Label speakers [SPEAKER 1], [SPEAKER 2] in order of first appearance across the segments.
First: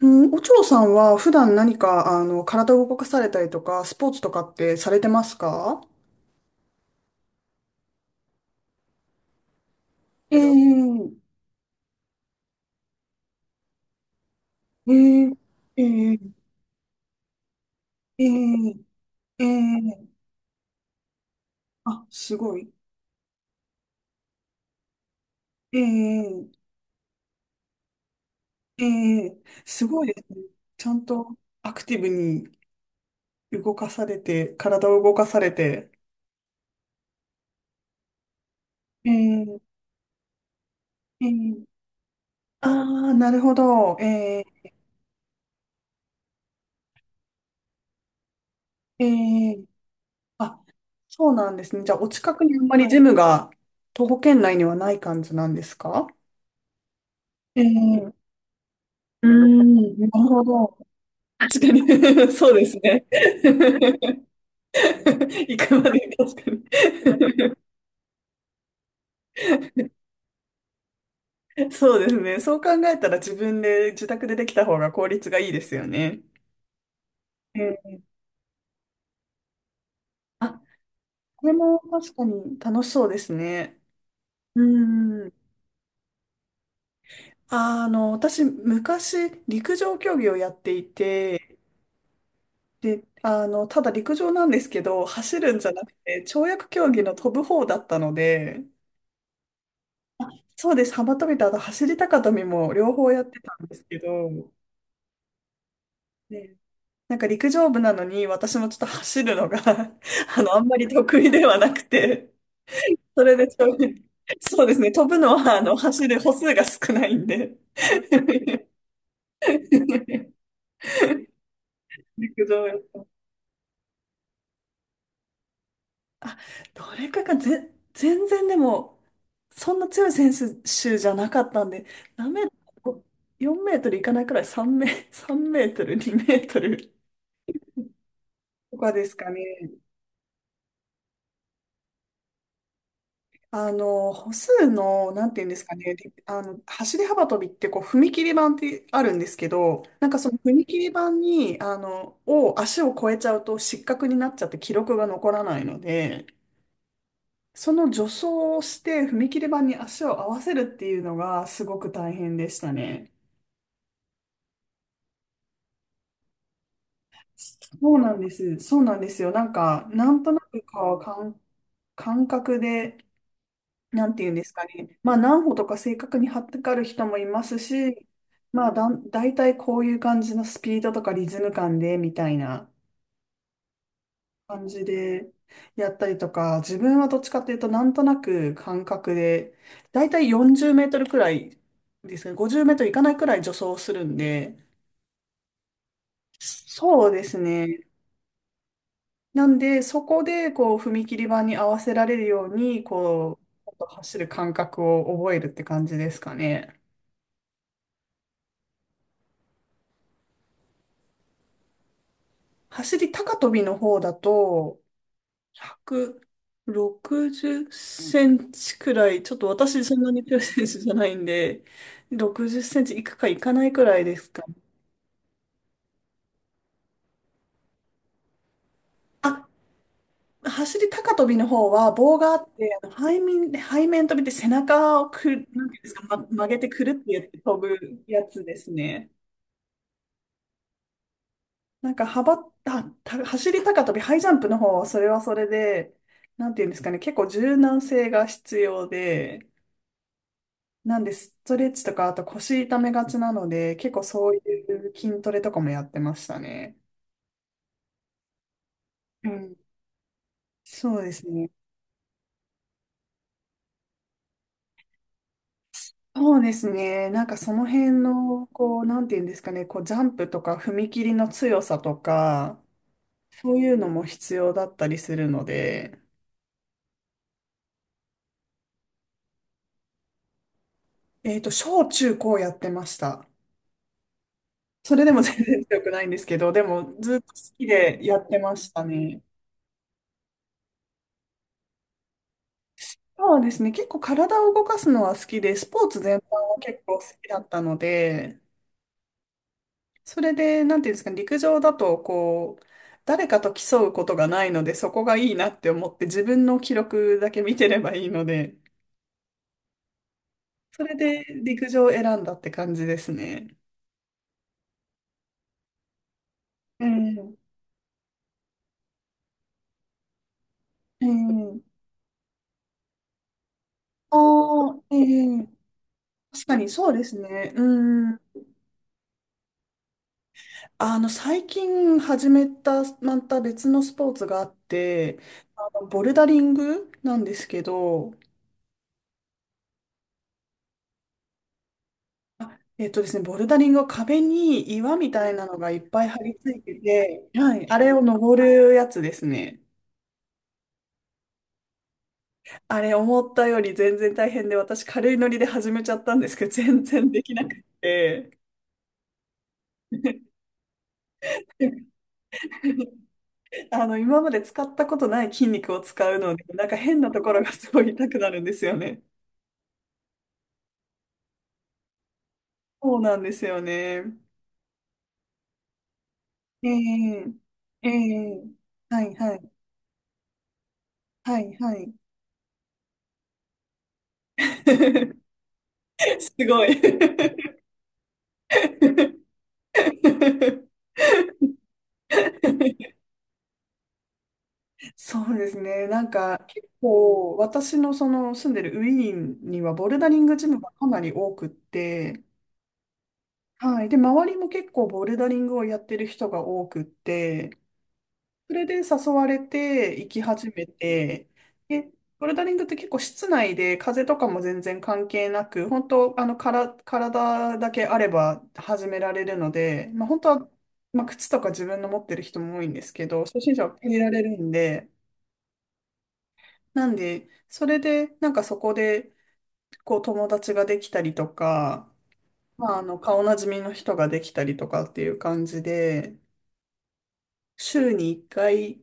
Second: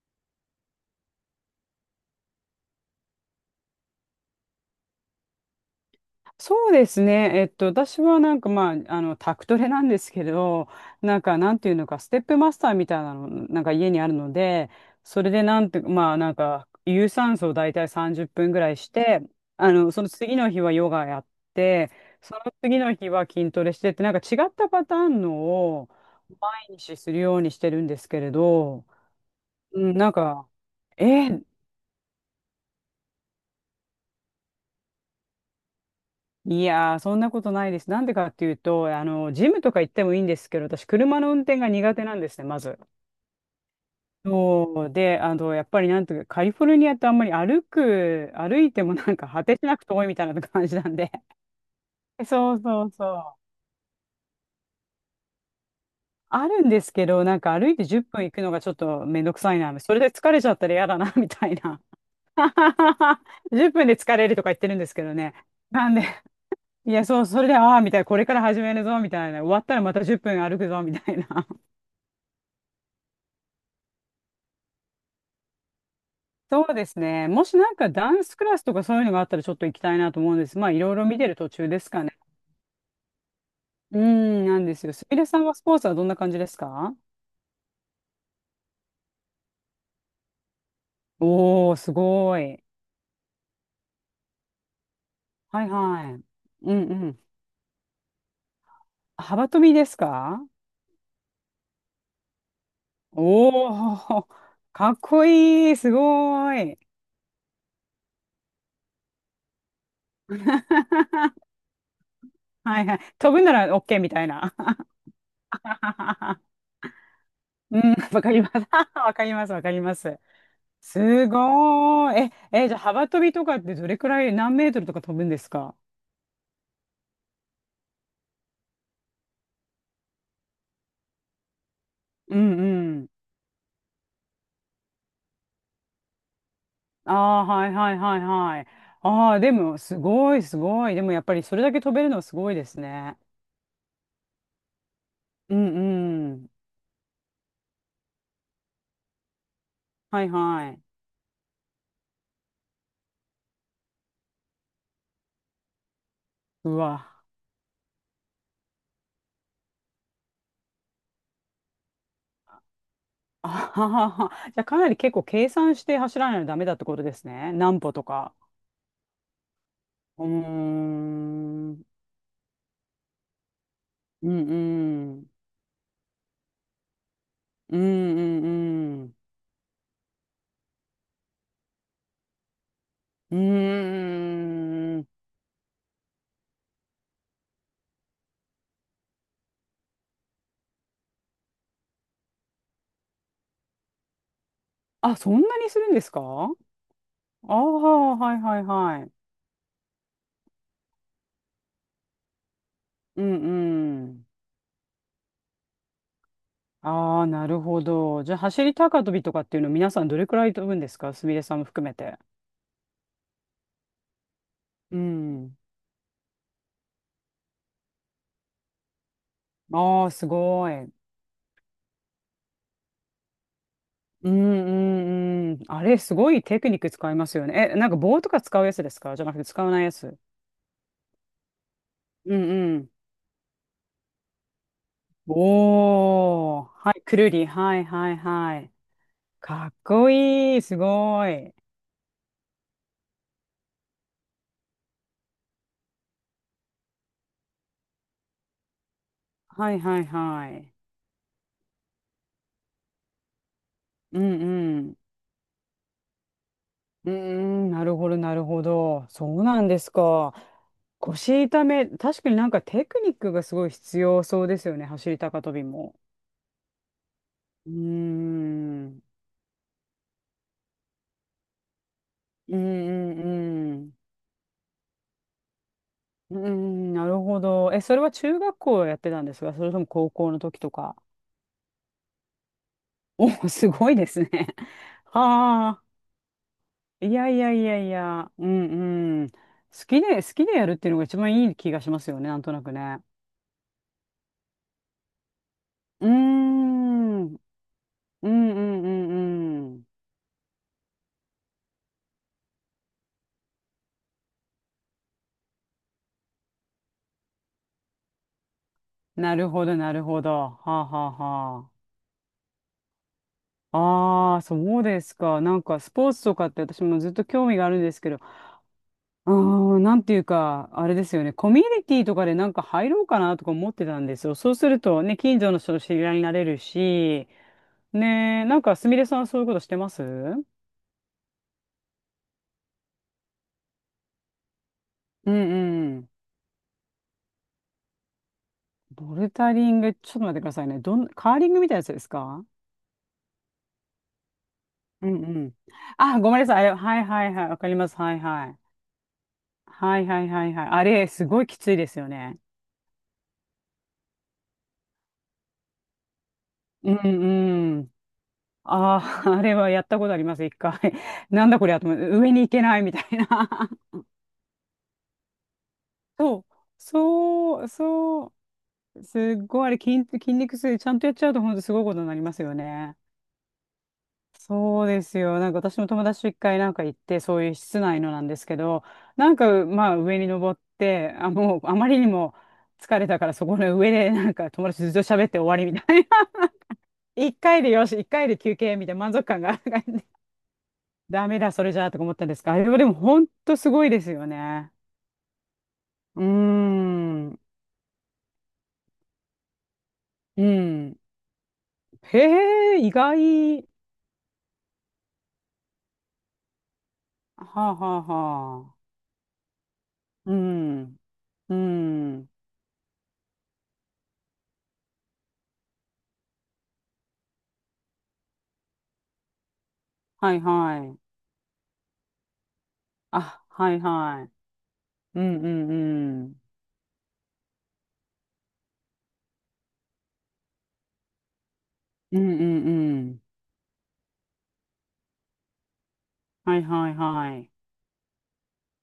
[SPEAKER 1] うん、お嬢さんは普段何か、体を動かされたりとか、スポーツとかってされてますか？
[SPEAKER 2] そうですね。私はなんかまあ、タクトレなんですけど、
[SPEAKER 1] ええ、
[SPEAKER 2] なんか、なんていうのか、ステップマスターみたいなの、なんか家にあるので、それ
[SPEAKER 1] え
[SPEAKER 2] でなんて、
[SPEAKER 1] え、
[SPEAKER 2] まあ、
[SPEAKER 1] ええ、
[SPEAKER 2] なんか、有酸素を大体30
[SPEAKER 1] え
[SPEAKER 2] 分ぐらいして、
[SPEAKER 1] え、
[SPEAKER 2] そ
[SPEAKER 1] え
[SPEAKER 2] の
[SPEAKER 1] え、
[SPEAKER 2] 次の日はヨガやって、
[SPEAKER 1] あ、
[SPEAKER 2] そ
[SPEAKER 1] す
[SPEAKER 2] の
[SPEAKER 1] ごい。
[SPEAKER 2] 次の日は筋トレしてって、なんか違ったパターンのを
[SPEAKER 1] ええ、
[SPEAKER 2] 毎日するようにしてるんですけれ
[SPEAKER 1] え
[SPEAKER 2] ど、
[SPEAKER 1] え、す
[SPEAKER 2] うん、
[SPEAKER 1] ごい
[SPEAKER 2] なん
[SPEAKER 1] ですね。
[SPEAKER 2] か、
[SPEAKER 1] ちゃん
[SPEAKER 2] え
[SPEAKER 1] と
[SPEAKER 2] ー
[SPEAKER 1] アクティブに動かされて、体を動かされて。
[SPEAKER 2] いやー、そんなことないです。なんでかっていうと、ジ
[SPEAKER 1] え
[SPEAKER 2] ムと
[SPEAKER 1] え、
[SPEAKER 2] か行ってもいいんですけど、私、車
[SPEAKER 1] ええ、
[SPEAKER 2] の運転が苦手なんですね、ま
[SPEAKER 1] あ
[SPEAKER 2] ず。
[SPEAKER 1] あー、なるほど。ええ、
[SPEAKER 2] そうで、やっぱりなんというか、カリフォルニアってあんまり歩いても
[SPEAKER 1] え
[SPEAKER 2] なんか果てし
[SPEAKER 1] え、
[SPEAKER 2] なく遠いみたいな
[SPEAKER 1] あ、
[SPEAKER 2] 感じなんで。
[SPEAKER 1] そうなんですね。じゃあ、お 近く
[SPEAKER 2] そ
[SPEAKER 1] に
[SPEAKER 2] う
[SPEAKER 1] あんま
[SPEAKER 2] そ
[SPEAKER 1] り
[SPEAKER 2] う
[SPEAKER 1] ジ
[SPEAKER 2] そ
[SPEAKER 1] ム
[SPEAKER 2] う。
[SPEAKER 1] が、徒歩圏内にはない感じなんですか？
[SPEAKER 2] あるんですけど、なんか
[SPEAKER 1] ええ、
[SPEAKER 2] 歩いて10
[SPEAKER 1] う
[SPEAKER 2] 分行くのがちょっとめん
[SPEAKER 1] ー
[SPEAKER 2] どくさい
[SPEAKER 1] ん、
[SPEAKER 2] な、それ
[SPEAKER 1] なる
[SPEAKER 2] で疲れ
[SPEAKER 1] ほ
[SPEAKER 2] ちゃったら
[SPEAKER 1] ど。
[SPEAKER 2] 嫌だな、みたい
[SPEAKER 1] 確か
[SPEAKER 2] な。
[SPEAKER 1] に そうですね。
[SPEAKER 2] 10分で疲れるとか言ってるんですけどね。
[SPEAKER 1] 行く
[SPEAKER 2] な
[SPEAKER 1] ま
[SPEAKER 2] んで、
[SPEAKER 1] でに確か
[SPEAKER 2] いや、そう、それで、
[SPEAKER 1] に
[SPEAKER 2] ああ、みたいな、これから始めるぞ、みたいな、終わったらまた10分歩くぞ、みたいな。
[SPEAKER 1] そうですね。そう考えたら自分で自宅でできた方が効率がいいですよね。
[SPEAKER 2] そうですね。もしな
[SPEAKER 1] え
[SPEAKER 2] んか
[SPEAKER 1] え、
[SPEAKER 2] ダンスクラスとかそういうのがあったらちょっと行きたいなと思うんです。
[SPEAKER 1] あ、
[SPEAKER 2] まあいろいろ見てる
[SPEAKER 1] こ
[SPEAKER 2] 途
[SPEAKER 1] れ
[SPEAKER 2] 中
[SPEAKER 1] も
[SPEAKER 2] ですか
[SPEAKER 1] 確
[SPEAKER 2] ね。
[SPEAKER 1] かに楽しそうですね。
[SPEAKER 2] うん、なんですよ。すみれ
[SPEAKER 1] うん。
[SPEAKER 2] さんはスポーツはどんな感じですか？
[SPEAKER 1] 私、昔、陸上競技をやっていて、
[SPEAKER 2] おー、すごい。
[SPEAKER 1] で、ただ陸上なんですけど、走るん
[SPEAKER 2] は
[SPEAKER 1] じ
[SPEAKER 2] い
[SPEAKER 1] ゃなく
[SPEAKER 2] は
[SPEAKER 1] て、
[SPEAKER 2] い。
[SPEAKER 1] 跳躍
[SPEAKER 2] うん
[SPEAKER 1] 競技
[SPEAKER 2] う
[SPEAKER 1] の
[SPEAKER 2] ん。
[SPEAKER 1] 飛ぶ方だったので、
[SPEAKER 2] 幅跳びです
[SPEAKER 1] あ、
[SPEAKER 2] か？
[SPEAKER 1] そうです。幅跳びとあと走り高跳びも両方やってたん
[SPEAKER 2] お
[SPEAKER 1] ですけ
[SPEAKER 2] ー、
[SPEAKER 1] ど、
[SPEAKER 2] かっこいい。すご
[SPEAKER 1] ね、
[SPEAKER 2] い。
[SPEAKER 1] なんか陸上部なのに私もちょっと走るのが あんまり得意ではなくて、
[SPEAKER 2] はいはい。
[SPEAKER 1] それ
[SPEAKER 2] 飛ぶ
[SPEAKER 1] で
[SPEAKER 2] な
[SPEAKER 1] ちょ
[SPEAKER 2] ら
[SPEAKER 1] う
[SPEAKER 2] OK みたいな。
[SPEAKER 1] そうですね、飛ぶのは走る歩数 が少ないんで
[SPEAKER 2] うん、わかります。わかります、わかります。すごーい。
[SPEAKER 1] 陸
[SPEAKER 2] え、
[SPEAKER 1] 上
[SPEAKER 2] え、
[SPEAKER 1] や
[SPEAKER 2] じゃあ
[SPEAKER 1] っ
[SPEAKER 2] 幅跳びとかってどれくらい何メートルとか飛ぶんですか？
[SPEAKER 1] あ、どれかがぜ、全然でも、そんな強い選手じゃなかったんで、何
[SPEAKER 2] う
[SPEAKER 1] メー
[SPEAKER 2] ん
[SPEAKER 1] ト
[SPEAKER 2] うん。
[SPEAKER 1] ル、4メートルいかないくらい、3メートル、2メートル
[SPEAKER 2] ああ、はいはいはいはい。
[SPEAKER 1] とかですか
[SPEAKER 2] あ
[SPEAKER 1] ね。
[SPEAKER 2] あ、でも、すごいすごい。でも、やっぱりそれだけ飛べるのはすごいですね。
[SPEAKER 1] 歩数の、なんていうん
[SPEAKER 2] う
[SPEAKER 1] ですかね、り
[SPEAKER 2] んう
[SPEAKER 1] あ
[SPEAKER 2] ん。
[SPEAKER 1] の、走り幅跳びってこう、踏切板ってあるんですけど、なんか
[SPEAKER 2] はい
[SPEAKER 1] その踏
[SPEAKER 2] はい。
[SPEAKER 1] 切板に、足を越えちゃうと失格になっちゃって記録が残らないので、
[SPEAKER 2] うわ。
[SPEAKER 1] その助走をして踏切板に足を合わせるっていうのがすごく大変でしたね。
[SPEAKER 2] あははは。じゃあ、かなり結構計算して走らないとダメだってことですね。何
[SPEAKER 1] そ
[SPEAKER 2] 歩
[SPEAKER 1] う
[SPEAKER 2] と
[SPEAKER 1] なんで
[SPEAKER 2] か。
[SPEAKER 1] す。そうなんですよ。なんか、なん
[SPEAKER 2] うー
[SPEAKER 1] となくか、感
[SPEAKER 2] ん。うん
[SPEAKER 1] 感覚で、なんて
[SPEAKER 2] う
[SPEAKER 1] いうんですかね。まあ、
[SPEAKER 2] ん。
[SPEAKER 1] 何歩とか正確に張ってかる人もいます
[SPEAKER 2] う
[SPEAKER 1] し、
[SPEAKER 2] ん
[SPEAKER 1] まあ、
[SPEAKER 2] うん
[SPEAKER 1] 大体こういう感じのスピードとかリズム感で、みたいな
[SPEAKER 2] う
[SPEAKER 1] 感じ
[SPEAKER 2] ん。うーん。
[SPEAKER 1] でやったりとか、自分はどっちかっていうと、なんとなく感覚で、大体40メートルくらいですね。50メートルいかないくらい助走するんで、
[SPEAKER 2] あ、そんなにするんですか？あ
[SPEAKER 1] そうです
[SPEAKER 2] あ
[SPEAKER 1] ね。
[SPEAKER 2] ー、はいはいはい。
[SPEAKER 1] なんで、そこで、こう、踏切板に合わせられるように、
[SPEAKER 2] う
[SPEAKER 1] こう、ちょっと
[SPEAKER 2] んう
[SPEAKER 1] 走
[SPEAKER 2] ん。
[SPEAKER 1] る感覚を覚えるって感じですかね。
[SPEAKER 2] ああ、なるほど。じゃあ、走り高跳びとかっていうの皆さんどれくらい飛ぶんですか？すみれさんも含めて。
[SPEAKER 1] 走り高跳びの方だと、
[SPEAKER 2] うん。
[SPEAKER 1] 160センチくらい、ちょっと私そん
[SPEAKER 2] ああ、
[SPEAKER 1] なに
[SPEAKER 2] す
[SPEAKER 1] 強い選
[SPEAKER 2] ご
[SPEAKER 1] 手じ
[SPEAKER 2] い。
[SPEAKER 1] ゃないんで、60センチいくかいかないくらいで
[SPEAKER 2] う
[SPEAKER 1] す
[SPEAKER 2] ん
[SPEAKER 1] かね。
[SPEAKER 2] うんうん。あれ、すごいテクニック使いますよね。え、なんか棒とか使うやつですか？じゃなくて
[SPEAKER 1] あ、
[SPEAKER 2] 使わないやつ。
[SPEAKER 1] 走り高跳びの方は棒があ
[SPEAKER 2] うん
[SPEAKER 1] って、
[SPEAKER 2] うん。
[SPEAKER 1] 背面跳びって背中をなんていうんですか、ま、曲げ
[SPEAKER 2] お
[SPEAKER 1] て
[SPEAKER 2] ー。
[SPEAKER 1] くる
[SPEAKER 2] は
[SPEAKER 1] っ
[SPEAKER 2] い、
[SPEAKER 1] て
[SPEAKER 2] く
[SPEAKER 1] やっ
[SPEAKER 2] る
[SPEAKER 1] て
[SPEAKER 2] り。
[SPEAKER 1] 飛
[SPEAKER 2] はい
[SPEAKER 1] ぶ
[SPEAKER 2] はい
[SPEAKER 1] やつで
[SPEAKER 2] は
[SPEAKER 1] す
[SPEAKER 2] い。
[SPEAKER 1] ね。
[SPEAKER 2] かっこいい。すごい。
[SPEAKER 1] なんか幅、あ、た、走り高跳び、ハイジャンプの方はそれはそれで、なんていうんですかね、結構柔軟性が必要で、
[SPEAKER 2] はいはいはい。
[SPEAKER 1] なんで、ストレッチとか、あと腰痛めがちなので、結構
[SPEAKER 2] う
[SPEAKER 1] そう
[SPEAKER 2] んう
[SPEAKER 1] いう
[SPEAKER 2] ん。
[SPEAKER 1] 筋トレとかもやってましたね。
[SPEAKER 2] うーん、なるほど、なるほど。そ
[SPEAKER 1] う
[SPEAKER 2] う
[SPEAKER 1] ん。
[SPEAKER 2] なんですか。
[SPEAKER 1] そうです
[SPEAKER 2] 腰
[SPEAKER 1] ね。
[SPEAKER 2] 痛め、確かになんかテクニックがすごい必要そうですよね、走り高跳びも。
[SPEAKER 1] そうですね。なんかその
[SPEAKER 2] うーん、
[SPEAKER 1] 辺の、こう、
[SPEAKER 2] う
[SPEAKER 1] な
[SPEAKER 2] ん
[SPEAKER 1] んていうんですかね、こう、ジャンプとか踏み切りの強さと
[SPEAKER 2] う
[SPEAKER 1] か、
[SPEAKER 2] ん
[SPEAKER 1] そうい
[SPEAKER 2] う
[SPEAKER 1] うの
[SPEAKER 2] ん。
[SPEAKER 1] も必要だったりするので、
[SPEAKER 2] うーん、なるほど。え、それは中学校やってたんですか？それとも高校の時とか。
[SPEAKER 1] 小中高やってました。
[SPEAKER 2] お、すごいですね。
[SPEAKER 1] それでも全然
[SPEAKER 2] は
[SPEAKER 1] 強くないんですけど、でも
[SPEAKER 2] あ、い
[SPEAKER 1] ずっと
[SPEAKER 2] や
[SPEAKER 1] 好
[SPEAKER 2] いやい
[SPEAKER 1] き
[SPEAKER 2] やい
[SPEAKER 1] でやっ
[SPEAKER 2] や、
[SPEAKER 1] て
[SPEAKER 2] う
[SPEAKER 1] ましたね。
[SPEAKER 2] んうん。好きで、好きでやるっていうのが一番いい気がしますよね、なんとなくね。
[SPEAKER 1] そうですね。結構体を動かすのは好きで、スポーツ
[SPEAKER 2] うー
[SPEAKER 1] 全般は結構好
[SPEAKER 2] ん、う
[SPEAKER 1] きだ
[SPEAKER 2] ん
[SPEAKER 1] ったの
[SPEAKER 2] うんう
[SPEAKER 1] で、
[SPEAKER 2] んうん。
[SPEAKER 1] それで、なんていうんですかね、陸上だと、こう、誰かと競うことがないので、そこがいいなって思って、自分の記録だけ見てればいいので、
[SPEAKER 2] なるほど、なるほど。は
[SPEAKER 1] そ
[SPEAKER 2] あ、
[SPEAKER 1] れ
[SPEAKER 2] はあ、
[SPEAKER 1] で陸
[SPEAKER 2] は
[SPEAKER 1] 上を選んだって感じですね。
[SPEAKER 2] あ。ああ、そうですか。なんか、スポーツとかって私もずっと興
[SPEAKER 1] ええ、
[SPEAKER 2] 味があるんですけど、うーん、なんていうか、あれで
[SPEAKER 1] え
[SPEAKER 2] すよね。コ
[SPEAKER 1] え、
[SPEAKER 2] ミュニティとかでなんか入ろうかなとか思ってたんですよ。そうす
[SPEAKER 1] ああ、
[SPEAKER 2] る
[SPEAKER 1] え
[SPEAKER 2] とね、近
[SPEAKER 1] え、
[SPEAKER 2] 所の人と知り合いになれ
[SPEAKER 1] 確か
[SPEAKER 2] る
[SPEAKER 1] にそうです
[SPEAKER 2] し、
[SPEAKER 1] ね。うん。
[SPEAKER 2] ねえ、なんか、すみれさんはそういうことしてます？うん
[SPEAKER 1] 最近始めた、また別のスポーツがあって、
[SPEAKER 2] う
[SPEAKER 1] ボ
[SPEAKER 2] ん。
[SPEAKER 1] ルダリングなんですけど、
[SPEAKER 2] ボルダリング、ちょっと待ってくださいね。どん、カーリングみたいなやつですか？
[SPEAKER 1] あえっとですね、ボルダリングは壁に岩
[SPEAKER 2] う
[SPEAKER 1] み
[SPEAKER 2] ん
[SPEAKER 1] たい
[SPEAKER 2] う
[SPEAKER 1] な
[SPEAKER 2] ん。
[SPEAKER 1] のがいっぱい張
[SPEAKER 2] あ、ご
[SPEAKER 1] り
[SPEAKER 2] めんな
[SPEAKER 1] 付
[SPEAKER 2] さ
[SPEAKER 1] い
[SPEAKER 2] い。あ
[SPEAKER 1] て
[SPEAKER 2] れはいは
[SPEAKER 1] て、
[SPEAKER 2] いはい。
[SPEAKER 1] は
[SPEAKER 2] わか
[SPEAKER 1] い、
[SPEAKER 2] り
[SPEAKER 1] あ
[SPEAKER 2] ま
[SPEAKER 1] れ
[SPEAKER 2] す。
[SPEAKER 1] を
[SPEAKER 2] はい
[SPEAKER 1] 登
[SPEAKER 2] はい。
[SPEAKER 1] るやつですね。
[SPEAKER 2] はいはいはいはい。あれ、すごいきついですよね。
[SPEAKER 1] あれ思ったより全然大変で、私軽いノリで始めちゃったんですけど、全
[SPEAKER 2] う
[SPEAKER 1] 然できなく
[SPEAKER 2] んうん。
[SPEAKER 1] て。
[SPEAKER 2] ああ、あれはやったことあります、一回。なんだこれやと思っ て、上に行けないみたいな。
[SPEAKER 1] 今まで使ったことない筋肉を使う の
[SPEAKER 2] そう、
[SPEAKER 1] で、なんか変なところが
[SPEAKER 2] そう、
[SPEAKER 1] すごい痛くな
[SPEAKER 2] そ
[SPEAKER 1] るんですよね。
[SPEAKER 2] う、すっごいあれ筋肉痛、ちゃんとやっちゃうと本当すごいことになりますよ
[SPEAKER 1] そ
[SPEAKER 2] ね。
[SPEAKER 1] うなんですよね。
[SPEAKER 2] そうですよ。なんか私も友達と一回
[SPEAKER 1] え
[SPEAKER 2] なんか行って、
[SPEAKER 1] え、
[SPEAKER 2] そういう室
[SPEAKER 1] え
[SPEAKER 2] 内のなんで
[SPEAKER 1] え、
[SPEAKER 2] すけど、
[SPEAKER 1] はい
[SPEAKER 2] な
[SPEAKER 1] は
[SPEAKER 2] ん
[SPEAKER 1] い、
[SPEAKER 2] かまあ上に登って、あ、
[SPEAKER 1] はい
[SPEAKER 2] もう
[SPEAKER 1] は
[SPEAKER 2] あま
[SPEAKER 1] い。
[SPEAKER 2] りにも疲れたからそこの上でなんか友達とずっと 喋って終わりみたい
[SPEAKER 1] すごい。
[SPEAKER 2] 一回でよし、一回で休憩みたいな満足感が ダメ だ、それじゃあとか思ったんですが、あれはでも 本当すごいですよね。
[SPEAKER 1] そうですね。なん
[SPEAKER 2] うー
[SPEAKER 1] か結構
[SPEAKER 2] ん。
[SPEAKER 1] 私のその住んでるウィーンにはボルダリング
[SPEAKER 2] う
[SPEAKER 1] ジムがか
[SPEAKER 2] ん。
[SPEAKER 1] なり多くっ
[SPEAKER 2] へ
[SPEAKER 1] て、
[SPEAKER 2] え、意外。は
[SPEAKER 1] はい。で、周りも結構ボルダリングをやってる人が多くっ
[SPEAKER 2] あ、
[SPEAKER 1] て、
[SPEAKER 2] はあは
[SPEAKER 1] それで
[SPEAKER 2] あ。
[SPEAKER 1] 誘われて行き
[SPEAKER 2] う
[SPEAKER 1] 始め
[SPEAKER 2] ん。
[SPEAKER 1] て、
[SPEAKER 2] う
[SPEAKER 1] で、ボ
[SPEAKER 2] ん。
[SPEAKER 1] ルダリングって結構室内で風とかも全然関係なく、本当あのから体だけあれば始められるので、まあ本当
[SPEAKER 2] はい
[SPEAKER 1] は、
[SPEAKER 2] はい。
[SPEAKER 1] まあ、靴とか自分の持ってる人も多いんですけど、初
[SPEAKER 2] あ、
[SPEAKER 1] 心者
[SPEAKER 2] は
[SPEAKER 1] は
[SPEAKER 2] い
[SPEAKER 1] 借りられ
[SPEAKER 2] はい。
[SPEAKER 1] るんで、
[SPEAKER 2] うんうんうん。
[SPEAKER 1] なんで、それで、なんかそこで、こう友達ができたりとか、
[SPEAKER 2] うんうん
[SPEAKER 1] まあ、
[SPEAKER 2] うん。
[SPEAKER 1] 顔なじみの人ができたりとかっていう感じで、
[SPEAKER 2] はいはいはい。
[SPEAKER 1] 週に1回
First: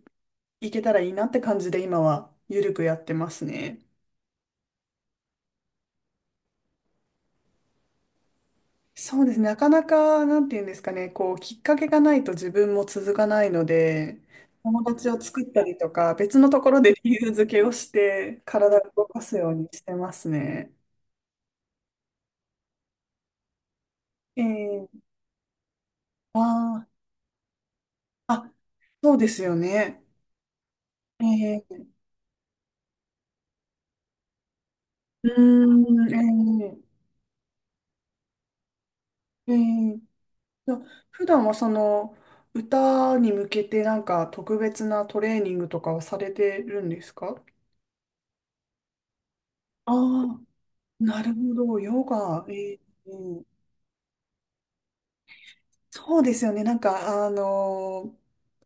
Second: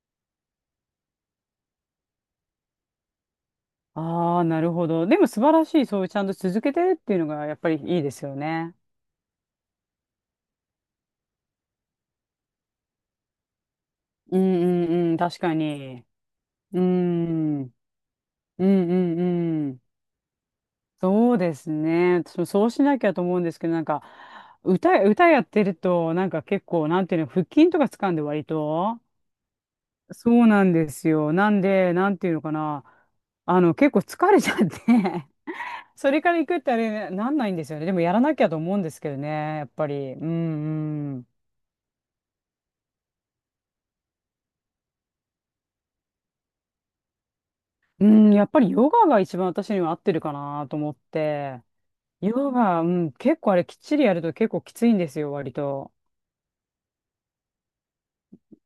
[SPEAKER 1] 行けたらいいなって感じで今はゆるくやってますね。
[SPEAKER 2] ああ、なるほど。でも素晴らしい、そういうちゃんと続けてるっていうのがやっぱりいいですよね。
[SPEAKER 1] そうですね。なかなか、なんていうんですかね、こう、きっかけがないと自分も続かないので、
[SPEAKER 2] うん
[SPEAKER 1] 友
[SPEAKER 2] う
[SPEAKER 1] 達
[SPEAKER 2] んうん、
[SPEAKER 1] を
[SPEAKER 2] 確
[SPEAKER 1] 作っ
[SPEAKER 2] か
[SPEAKER 1] たりと
[SPEAKER 2] に。
[SPEAKER 1] か、別のとこ
[SPEAKER 2] う
[SPEAKER 1] ろで理由付け
[SPEAKER 2] ん。う
[SPEAKER 1] を
[SPEAKER 2] ん
[SPEAKER 1] して、
[SPEAKER 2] う
[SPEAKER 1] 体を動
[SPEAKER 2] ん
[SPEAKER 1] かすように
[SPEAKER 2] うん。
[SPEAKER 1] してますね。
[SPEAKER 2] そうですね。私もそうしなきゃと思うんですけど、なんか、
[SPEAKER 1] えー、
[SPEAKER 2] 歌やってると、なん
[SPEAKER 1] あ
[SPEAKER 2] か結
[SPEAKER 1] ー、
[SPEAKER 2] 構、なんていうの、腹筋とか掴んで割
[SPEAKER 1] あ、
[SPEAKER 2] と。
[SPEAKER 1] そうですよね。
[SPEAKER 2] そうなんですよ。な
[SPEAKER 1] え
[SPEAKER 2] ん
[SPEAKER 1] ー
[SPEAKER 2] で、なんていうのかな。結構疲れちゃっ
[SPEAKER 1] う
[SPEAKER 2] て
[SPEAKER 1] ー
[SPEAKER 2] そ
[SPEAKER 1] ん、
[SPEAKER 2] れから行くってあれ、なんないんですよね。でもやらなきゃと思うんですけどね、
[SPEAKER 1] ー、え
[SPEAKER 2] やっぱ
[SPEAKER 1] ー
[SPEAKER 2] り。うん
[SPEAKER 1] と、
[SPEAKER 2] う
[SPEAKER 1] 普
[SPEAKER 2] ん。
[SPEAKER 1] 段はその歌に向けてなんか特別なトレーニングとかはされてるんですか？
[SPEAKER 2] うん、やっぱりヨガが一番私には
[SPEAKER 1] あ
[SPEAKER 2] 合ってるか
[SPEAKER 1] あ、
[SPEAKER 2] なと思っ
[SPEAKER 1] なるほ
[SPEAKER 2] て。
[SPEAKER 1] ど、ヨガ、
[SPEAKER 2] ヨガ、うん、結
[SPEAKER 1] うん、
[SPEAKER 2] 構あれきっちりやると結構きついんですよ、割と。
[SPEAKER 1] そうですよね、なんか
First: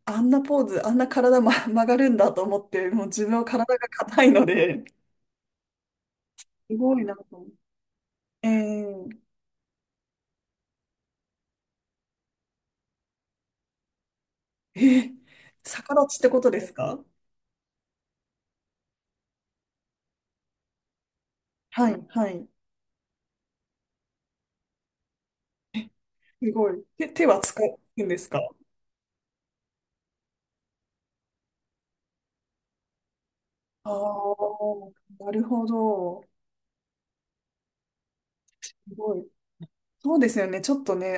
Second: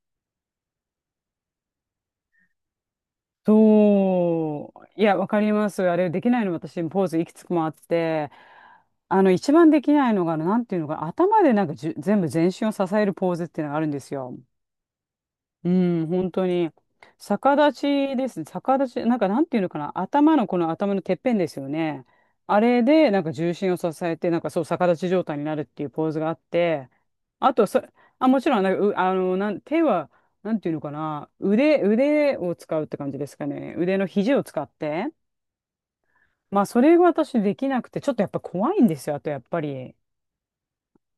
[SPEAKER 1] あんなポーズ、あんな体、ま、曲がるんだと思って、もう自分は体が硬いの
[SPEAKER 2] そ
[SPEAKER 1] で、
[SPEAKER 2] う。いや、わかります。あれできないの
[SPEAKER 1] す
[SPEAKER 2] 私、
[SPEAKER 1] ごい
[SPEAKER 2] ポー
[SPEAKER 1] な
[SPEAKER 2] ズ
[SPEAKER 1] と
[SPEAKER 2] いく
[SPEAKER 1] 思っ
[SPEAKER 2] つ
[SPEAKER 1] て。
[SPEAKER 2] もあって、
[SPEAKER 1] えー、
[SPEAKER 2] 一番できないのが、なんていうのかな、頭でなんか全部全身を支えるポーズっていうのがあるんですよ。
[SPEAKER 1] えー、
[SPEAKER 2] う
[SPEAKER 1] 逆
[SPEAKER 2] ん、
[SPEAKER 1] 立ちって
[SPEAKER 2] 本
[SPEAKER 1] こ
[SPEAKER 2] 当
[SPEAKER 1] とで
[SPEAKER 2] に。
[SPEAKER 1] すか？
[SPEAKER 2] 逆立ちですね。逆立ち、なんかなんていうのかな。この頭のてっぺんですよ
[SPEAKER 1] はい、
[SPEAKER 2] ね。
[SPEAKER 1] はい、
[SPEAKER 2] あれで、なんか重心を支えて、なんかそう逆立ち状態になるっていうポーズがあっ
[SPEAKER 1] すごい。
[SPEAKER 2] て、
[SPEAKER 1] 手は
[SPEAKER 2] あ
[SPEAKER 1] 使
[SPEAKER 2] とそ、
[SPEAKER 1] うんです
[SPEAKER 2] あ、
[SPEAKER 1] か？
[SPEAKER 2] もちろん、なんか、手は、なんていうのかな。腕を使うって感じですかね。
[SPEAKER 1] あ
[SPEAKER 2] 腕の肘を使
[SPEAKER 1] あ、
[SPEAKER 2] って。
[SPEAKER 1] なるほど。
[SPEAKER 2] まあ、それが私できなくて、ちょっとやっぱ
[SPEAKER 1] す
[SPEAKER 2] 怖いんです
[SPEAKER 1] ご
[SPEAKER 2] よ。あ
[SPEAKER 1] い。
[SPEAKER 2] と、やっぱり。
[SPEAKER 1] そうですよね。ちょっとね、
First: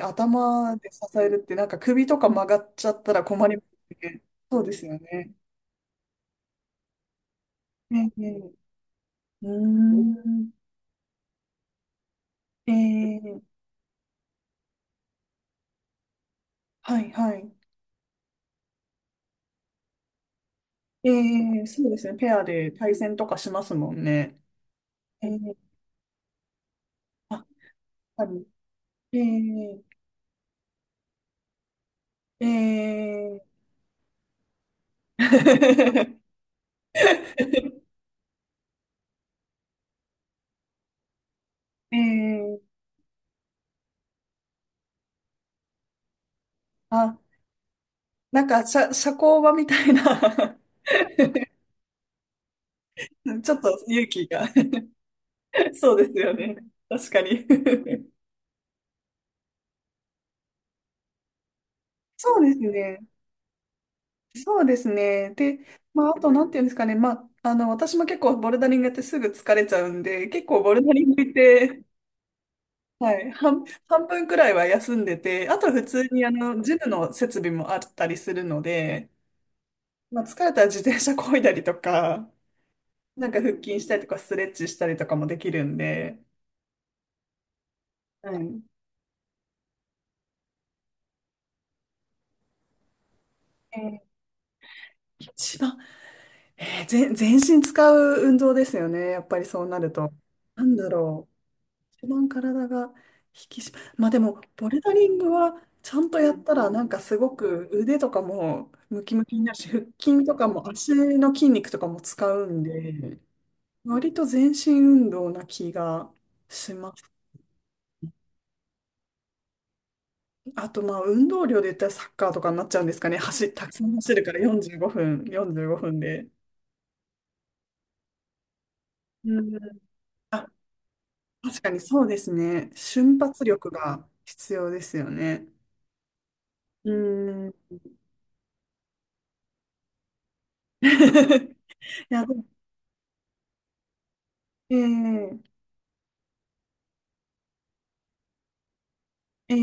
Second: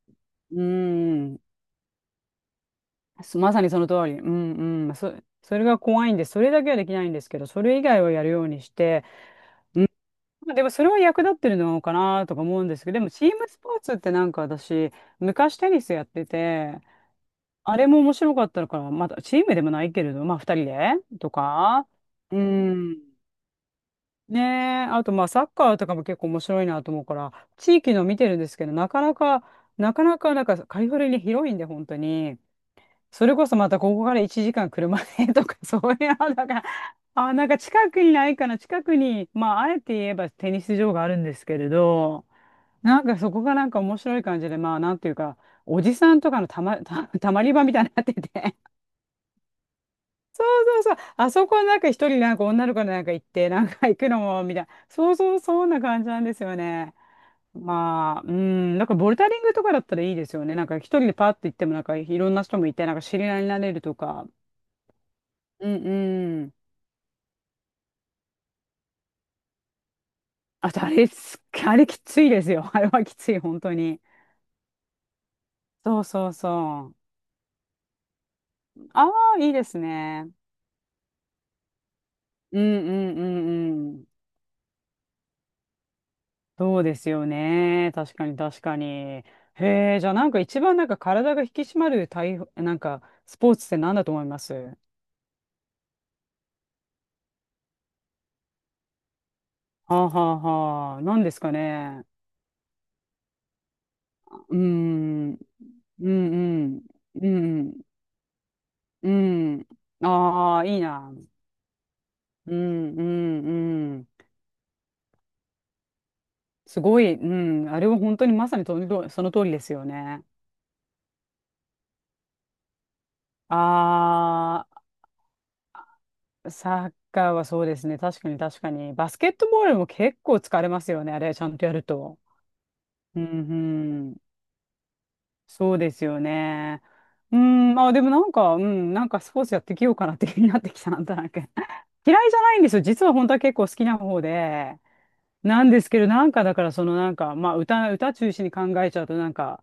[SPEAKER 2] う
[SPEAKER 1] 頭で支え
[SPEAKER 2] ん。
[SPEAKER 1] るって、なんか首とか曲がっちゃったら
[SPEAKER 2] す
[SPEAKER 1] 困
[SPEAKER 2] ま
[SPEAKER 1] り
[SPEAKER 2] さ
[SPEAKER 1] ま
[SPEAKER 2] にその通
[SPEAKER 1] す
[SPEAKER 2] り。
[SPEAKER 1] ね。
[SPEAKER 2] うん
[SPEAKER 1] そうです
[SPEAKER 2] うん。
[SPEAKER 1] よね。
[SPEAKER 2] それが怖いんで、それだけはできないんですけど、それ以
[SPEAKER 1] え
[SPEAKER 2] 外はやるよう
[SPEAKER 1] え、
[SPEAKER 2] にして、
[SPEAKER 1] うーん。
[SPEAKER 2] まあでもそれは役立ってるのかなとか思うん
[SPEAKER 1] え
[SPEAKER 2] ですけど、でもチー
[SPEAKER 1] え、
[SPEAKER 2] ムスポーツってなんか私、昔テニスやってて、
[SPEAKER 1] はいはい。
[SPEAKER 2] あれも面白かったのから、またチームでもないけれど、まあ二人で
[SPEAKER 1] え
[SPEAKER 2] と
[SPEAKER 1] え、そ
[SPEAKER 2] か、
[SPEAKER 1] うですね。ペ
[SPEAKER 2] う
[SPEAKER 1] アで対
[SPEAKER 2] ん。
[SPEAKER 1] 戦とかしますもんね。
[SPEAKER 2] ねえ、あとまあ
[SPEAKER 1] え
[SPEAKER 2] サッ
[SPEAKER 1] え、
[SPEAKER 2] カーとかも結構面白いなと思うか
[SPEAKER 1] あ、やっ
[SPEAKER 2] ら、地域の見
[SPEAKER 1] ぱ
[SPEAKER 2] てるん
[SPEAKER 1] り。
[SPEAKER 2] ですけど、なかなか、
[SPEAKER 1] え
[SPEAKER 2] なんかカリフォルニア広いんで、本当に。
[SPEAKER 1] え、
[SPEAKER 2] それ
[SPEAKER 1] ええ。
[SPEAKER 2] こそまたここから1時間車で とか、そういうの だから、なんか近くにないかな、近くに、まあ、あえて言えばテニス場があるんですけれ
[SPEAKER 1] え
[SPEAKER 2] ど、
[SPEAKER 1] え、
[SPEAKER 2] なんかそこがなんか面白い感じで、まあ、なんていうか、おじさんとかのたま、た、
[SPEAKER 1] あ、
[SPEAKER 2] たまり場みたいになって
[SPEAKER 1] なん
[SPEAKER 2] て、
[SPEAKER 1] か、社交場みたいな
[SPEAKER 2] そうそう、あそこなんか一人なんか女の子なんか行って、
[SPEAKER 1] ちょっ
[SPEAKER 2] な
[SPEAKER 1] と
[SPEAKER 2] んか行
[SPEAKER 1] 勇
[SPEAKER 2] くの
[SPEAKER 1] 気
[SPEAKER 2] も、
[SPEAKER 1] が
[SPEAKER 2] みたいな、そうそう、そん な
[SPEAKER 1] そう
[SPEAKER 2] 感
[SPEAKER 1] で
[SPEAKER 2] じ
[SPEAKER 1] す
[SPEAKER 2] なん
[SPEAKER 1] よ
[SPEAKER 2] ですよ
[SPEAKER 1] ね。
[SPEAKER 2] ね。
[SPEAKER 1] 確かに。
[SPEAKER 2] まあ、うん、なんかボルダリングとかだったらいいですよね。なんか一人でパッと行っても、なんかいろん
[SPEAKER 1] そ
[SPEAKER 2] な
[SPEAKER 1] うで
[SPEAKER 2] 人
[SPEAKER 1] す
[SPEAKER 2] もいて、なん
[SPEAKER 1] ね。
[SPEAKER 2] か知り合いになれるとか。
[SPEAKER 1] そうですね。で、
[SPEAKER 2] う
[SPEAKER 1] まあ、あと、なん
[SPEAKER 2] ん。
[SPEAKER 1] ていうんですかね。まあ、私も結構ボルダリングやってすぐ疲れちゃうんで、結構
[SPEAKER 2] あ
[SPEAKER 1] ボ
[SPEAKER 2] と、
[SPEAKER 1] ル
[SPEAKER 2] あ
[SPEAKER 1] ダリ
[SPEAKER 2] れ
[SPEAKER 1] ングっ
[SPEAKER 2] す、あ
[SPEAKER 1] て、
[SPEAKER 2] れきついですよ。あれは
[SPEAKER 1] は
[SPEAKER 2] き
[SPEAKER 1] い、
[SPEAKER 2] つい、本当に。
[SPEAKER 1] 半分くらいは休んでて、あと普
[SPEAKER 2] そう
[SPEAKER 1] 通に
[SPEAKER 2] そう
[SPEAKER 1] ジム
[SPEAKER 2] そう。
[SPEAKER 1] の設備もあったりするの
[SPEAKER 2] あ
[SPEAKER 1] で、
[SPEAKER 2] あ、いいです
[SPEAKER 1] まあ、
[SPEAKER 2] ね。
[SPEAKER 1] 疲れたら自転車漕いだりとか、
[SPEAKER 2] うんうんう
[SPEAKER 1] なんか腹筋した
[SPEAKER 2] んう
[SPEAKER 1] り
[SPEAKER 2] ん。
[SPEAKER 1] とか、ストレッチしたりとかもできるんで、
[SPEAKER 2] そうですよね。確か
[SPEAKER 1] は
[SPEAKER 2] に
[SPEAKER 1] い。
[SPEAKER 2] 確かに。へえ、じゃあなんか一番なんか体が引き締まる体、なんかスポーツっ
[SPEAKER 1] え
[SPEAKER 2] て何
[SPEAKER 1] ー
[SPEAKER 2] だと思いますは
[SPEAKER 1] 一番全身使う運動ですよね。やっぱりそうなる
[SPEAKER 2] あ
[SPEAKER 1] と。
[SPEAKER 2] はあ
[SPEAKER 1] なんだ
[SPEAKER 2] はあ。何
[SPEAKER 1] ろ
[SPEAKER 2] で
[SPEAKER 1] う。
[SPEAKER 2] すかね。
[SPEAKER 1] 一番体が引き締ま、まあでも、
[SPEAKER 2] うー
[SPEAKER 1] ボルダリング
[SPEAKER 2] ん。うん
[SPEAKER 1] はちゃ
[SPEAKER 2] う
[SPEAKER 1] んとやったら、な
[SPEAKER 2] ん。
[SPEAKER 1] んかす
[SPEAKER 2] う
[SPEAKER 1] ごく
[SPEAKER 2] ん
[SPEAKER 1] 腕とかもム
[SPEAKER 2] う
[SPEAKER 1] キムキにな
[SPEAKER 2] ん。
[SPEAKER 1] る
[SPEAKER 2] う
[SPEAKER 1] し、
[SPEAKER 2] ん。
[SPEAKER 1] 腹筋とか
[SPEAKER 2] ああ、
[SPEAKER 1] も
[SPEAKER 2] いい
[SPEAKER 1] 足
[SPEAKER 2] な。
[SPEAKER 1] の筋肉とかも使う
[SPEAKER 2] う
[SPEAKER 1] ん
[SPEAKER 2] んう
[SPEAKER 1] で、
[SPEAKER 2] んうん。
[SPEAKER 1] 割と全身運動な気がし
[SPEAKER 2] す
[SPEAKER 1] ま
[SPEAKER 2] ご
[SPEAKER 1] す。
[SPEAKER 2] い、うん、あれは本当にまさにとりその通りですよね。
[SPEAKER 1] あと、まあ運動量で言ったらサッカーとかになっちゃうんですかね。たくさん走るから
[SPEAKER 2] あ
[SPEAKER 1] 45分、45分で。
[SPEAKER 2] ー、サッカーはそうですね。確かに確かに。バスケッ
[SPEAKER 1] う
[SPEAKER 2] トボール
[SPEAKER 1] ん。
[SPEAKER 2] も結構疲れますよね。あれ、ちゃん
[SPEAKER 1] 確
[SPEAKER 2] と
[SPEAKER 1] か
[SPEAKER 2] や
[SPEAKER 1] に
[SPEAKER 2] る
[SPEAKER 1] そうで
[SPEAKER 2] と。
[SPEAKER 1] すね。瞬
[SPEAKER 2] うん、う
[SPEAKER 1] 発力が
[SPEAKER 2] ん。
[SPEAKER 1] 必要ですよね。
[SPEAKER 2] そうですよね。
[SPEAKER 1] う
[SPEAKER 2] う
[SPEAKER 1] ー
[SPEAKER 2] ん、
[SPEAKER 1] ん。
[SPEAKER 2] まあでもなんか、うん、なんかスポーツやってきようかなって気になってき た、なんとなく。
[SPEAKER 1] い
[SPEAKER 2] 嫌
[SPEAKER 1] や、
[SPEAKER 2] い
[SPEAKER 1] で
[SPEAKER 2] じゃ
[SPEAKER 1] も、
[SPEAKER 2] ないんですよ。実は本当は結構好きな方で。
[SPEAKER 1] ええ、
[SPEAKER 2] なんですけど、なんかだから、そのなんか、まあ歌中心に考えちゃうと、なんか、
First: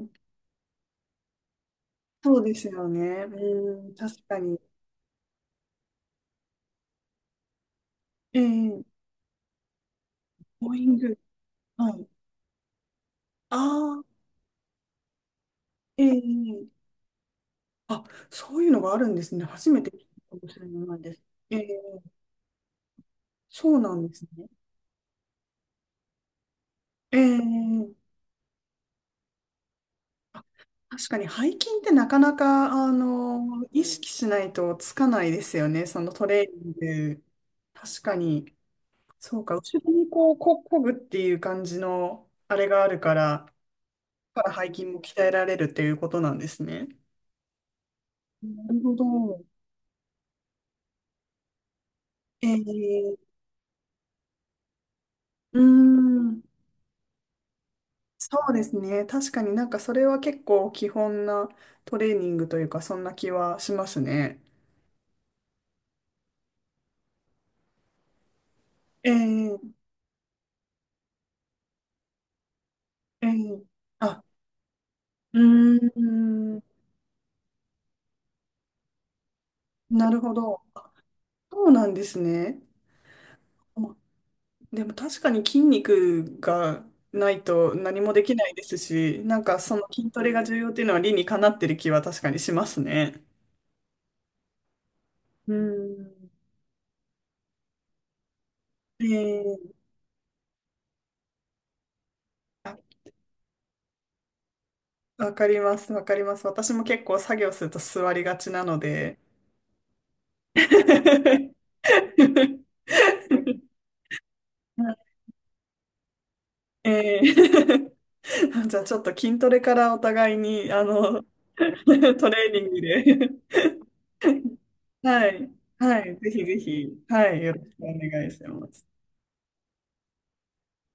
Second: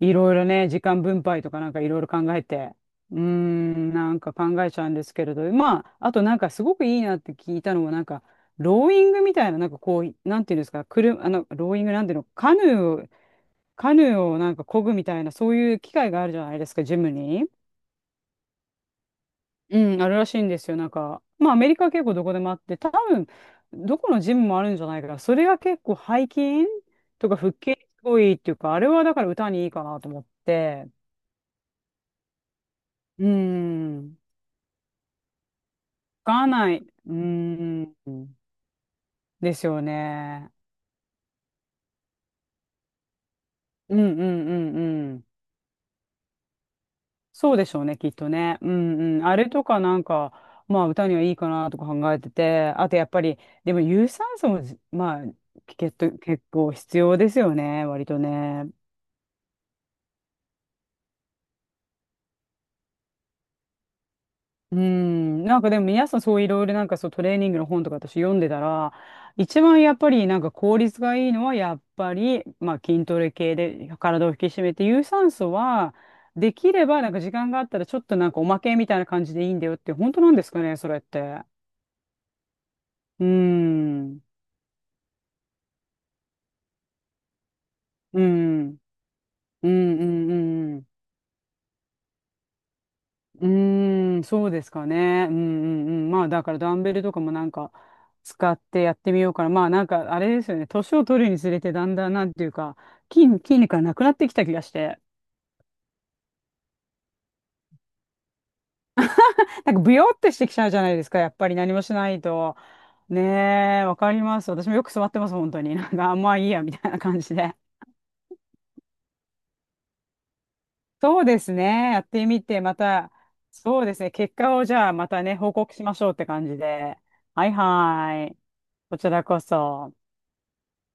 [SPEAKER 2] い
[SPEAKER 1] え、
[SPEAKER 2] ろいろね、時間分配とかなんかいろいろ考
[SPEAKER 1] そ
[SPEAKER 2] え
[SPEAKER 1] うです
[SPEAKER 2] て、
[SPEAKER 1] よね。
[SPEAKER 2] うー
[SPEAKER 1] うー
[SPEAKER 2] ん、
[SPEAKER 1] ん、
[SPEAKER 2] なん
[SPEAKER 1] 確
[SPEAKER 2] か
[SPEAKER 1] かに。
[SPEAKER 2] 考えちゃうんですけれど、まあ、あとなんかすごくいいなって聞いたのは、なんか、
[SPEAKER 1] え
[SPEAKER 2] ローイ
[SPEAKER 1] え、
[SPEAKER 2] ングみたいな、なんかこう、なんていうんです
[SPEAKER 1] ボー
[SPEAKER 2] か、
[SPEAKER 1] イン
[SPEAKER 2] く
[SPEAKER 1] グ。
[SPEAKER 2] あの、ローイン
[SPEAKER 1] は
[SPEAKER 2] グな
[SPEAKER 1] い。
[SPEAKER 2] んていうの、
[SPEAKER 1] あ
[SPEAKER 2] カヌ
[SPEAKER 1] あ、
[SPEAKER 2] ーをなんか漕ぐみたいな、そういう機械があるじゃないで
[SPEAKER 1] え
[SPEAKER 2] すか、
[SPEAKER 1] え、
[SPEAKER 2] ジムに。
[SPEAKER 1] あ、そういうのがあるんですね。初めて聞
[SPEAKER 2] うん、
[SPEAKER 1] い
[SPEAKER 2] あるら
[SPEAKER 1] た
[SPEAKER 2] しい
[SPEAKER 1] か
[SPEAKER 2] ん
[SPEAKER 1] も
[SPEAKER 2] で
[SPEAKER 1] しれ
[SPEAKER 2] すよ。なん
[SPEAKER 1] ないで
[SPEAKER 2] か、
[SPEAKER 1] す。
[SPEAKER 2] まあ、ア
[SPEAKER 1] え
[SPEAKER 2] メリ
[SPEAKER 1] え、
[SPEAKER 2] カは結構どこでもあって、多分、
[SPEAKER 1] そうな
[SPEAKER 2] ど
[SPEAKER 1] ん
[SPEAKER 2] こ
[SPEAKER 1] で
[SPEAKER 2] の
[SPEAKER 1] す
[SPEAKER 2] ジム
[SPEAKER 1] ね。
[SPEAKER 2] もあるんじゃないかな。それが結構背筋とか腹筋にす
[SPEAKER 1] ええ、
[SPEAKER 2] ごいっていうか、あれはだから歌にいいかなと思っ
[SPEAKER 1] あ、
[SPEAKER 2] て。
[SPEAKER 1] 確かに背筋ってなかなか、
[SPEAKER 2] う
[SPEAKER 1] 意識
[SPEAKER 2] ん。
[SPEAKER 1] しないとつかないですよね。そのトレー
[SPEAKER 2] が
[SPEAKER 1] ニ
[SPEAKER 2] ない。う
[SPEAKER 1] ン
[SPEAKER 2] ー
[SPEAKER 1] グ。
[SPEAKER 2] ん。
[SPEAKER 1] 確かに。そう
[SPEAKER 2] で
[SPEAKER 1] か、
[SPEAKER 2] す
[SPEAKER 1] 後
[SPEAKER 2] よ
[SPEAKER 1] ろにこう、
[SPEAKER 2] ね。
[SPEAKER 1] こぐっていう感じの、あれがあるから、
[SPEAKER 2] うんう
[SPEAKER 1] だ
[SPEAKER 2] ん
[SPEAKER 1] か
[SPEAKER 2] う
[SPEAKER 1] ら背
[SPEAKER 2] ん
[SPEAKER 1] 筋も
[SPEAKER 2] う
[SPEAKER 1] 鍛
[SPEAKER 2] ん。
[SPEAKER 1] えられるっていうことなんですね。
[SPEAKER 2] そうでしょうね、きっとね。
[SPEAKER 1] な
[SPEAKER 2] う
[SPEAKER 1] るほ
[SPEAKER 2] んうん。あ
[SPEAKER 1] ど。
[SPEAKER 2] れとかなんか、まあ歌にはいいかなとか考えて
[SPEAKER 1] え
[SPEAKER 2] て、あとやっ
[SPEAKER 1] ー、
[SPEAKER 2] ぱり、でも有酸素もまあ、
[SPEAKER 1] うーん、
[SPEAKER 2] 結構必要ですよね、割と
[SPEAKER 1] そうで
[SPEAKER 2] ね。
[SPEAKER 1] すね。確かになんかそれは結構基本なトレーニングというか、そんな気はしますね。
[SPEAKER 2] うん、なんかでも皆さんそういろいろなんかそうトレーニングの本とか私読んでたら、
[SPEAKER 1] えー、
[SPEAKER 2] 一番やっぱりなんか効率がいいのはやっぱり、まあ筋ト
[SPEAKER 1] え
[SPEAKER 2] レ系
[SPEAKER 1] ー、
[SPEAKER 2] で
[SPEAKER 1] あ、
[SPEAKER 2] 体を引き締めて、有酸
[SPEAKER 1] う
[SPEAKER 2] 素はで
[SPEAKER 1] ーん、
[SPEAKER 2] きればなんか時間があったらちょっとなんかおまけみたいな感じでいいんだよって、
[SPEAKER 1] な
[SPEAKER 2] 本
[SPEAKER 1] る
[SPEAKER 2] 当
[SPEAKER 1] ほ
[SPEAKER 2] なんですか
[SPEAKER 1] ど。
[SPEAKER 2] ね、それって。
[SPEAKER 1] そうなんですね。
[SPEAKER 2] うん、うん、
[SPEAKER 1] でも確かに筋肉がないと何も
[SPEAKER 2] う
[SPEAKER 1] できないです
[SPEAKER 2] ん、
[SPEAKER 1] し、なんか
[SPEAKER 2] うん、
[SPEAKER 1] その筋トレが重要っ
[SPEAKER 2] う
[SPEAKER 1] てい
[SPEAKER 2] ん。
[SPEAKER 1] うのは理にかなってる気は確かにしますね。
[SPEAKER 2] うーん、そうですかね。うん
[SPEAKER 1] う
[SPEAKER 2] うんうん。まあ、
[SPEAKER 1] ん。
[SPEAKER 2] だからダンベルとかもなんか使ってやってみようから、まあ
[SPEAKER 1] ええ、
[SPEAKER 2] なんかあれですよね。年を取るにつれてだんだんなんていう
[SPEAKER 1] あ、
[SPEAKER 2] か、筋肉がなくなってきた気がして。
[SPEAKER 1] わかります、わかります。私も結構作業すると座りがちなので。
[SPEAKER 2] なんかブヨってしてきちゃうじゃないですか。やっぱり何 もしないと。ねえ、わかります。私もよく座ってます、本当に。なんか、あまあいいや、みたいな
[SPEAKER 1] え
[SPEAKER 2] 感
[SPEAKER 1] え
[SPEAKER 2] じで。
[SPEAKER 1] じゃあちょっと筋トレからお互いに、
[SPEAKER 2] そうです ね。やって
[SPEAKER 1] ト
[SPEAKER 2] み
[SPEAKER 1] レーニ
[SPEAKER 2] て、
[SPEAKER 1] ン
[SPEAKER 2] ま
[SPEAKER 1] グで
[SPEAKER 2] た、そうですね。結果をじゃあ また
[SPEAKER 1] は
[SPEAKER 2] ね、
[SPEAKER 1] い、
[SPEAKER 2] 報告しま
[SPEAKER 1] は
[SPEAKER 2] しょうっ
[SPEAKER 1] い、
[SPEAKER 2] て
[SPEAKER 1] ぜひ
[SPEAKER 2] 感
[SPEAKER 1] ぜ
[SPEAKER 2] じ
[SPEAKER 1] ひ、
[SPEAKER 2] で。
[SPEAKER 1] はい、
[SPEAKER 2] はい
[SPEAKER 1] よろしくお
[SPEAKER 2] は
[SPEAKER 1] 願い
[SPEAKER 2] い。
[SPEAKER 1] します。
[SPEAKER 2] こちらこそ。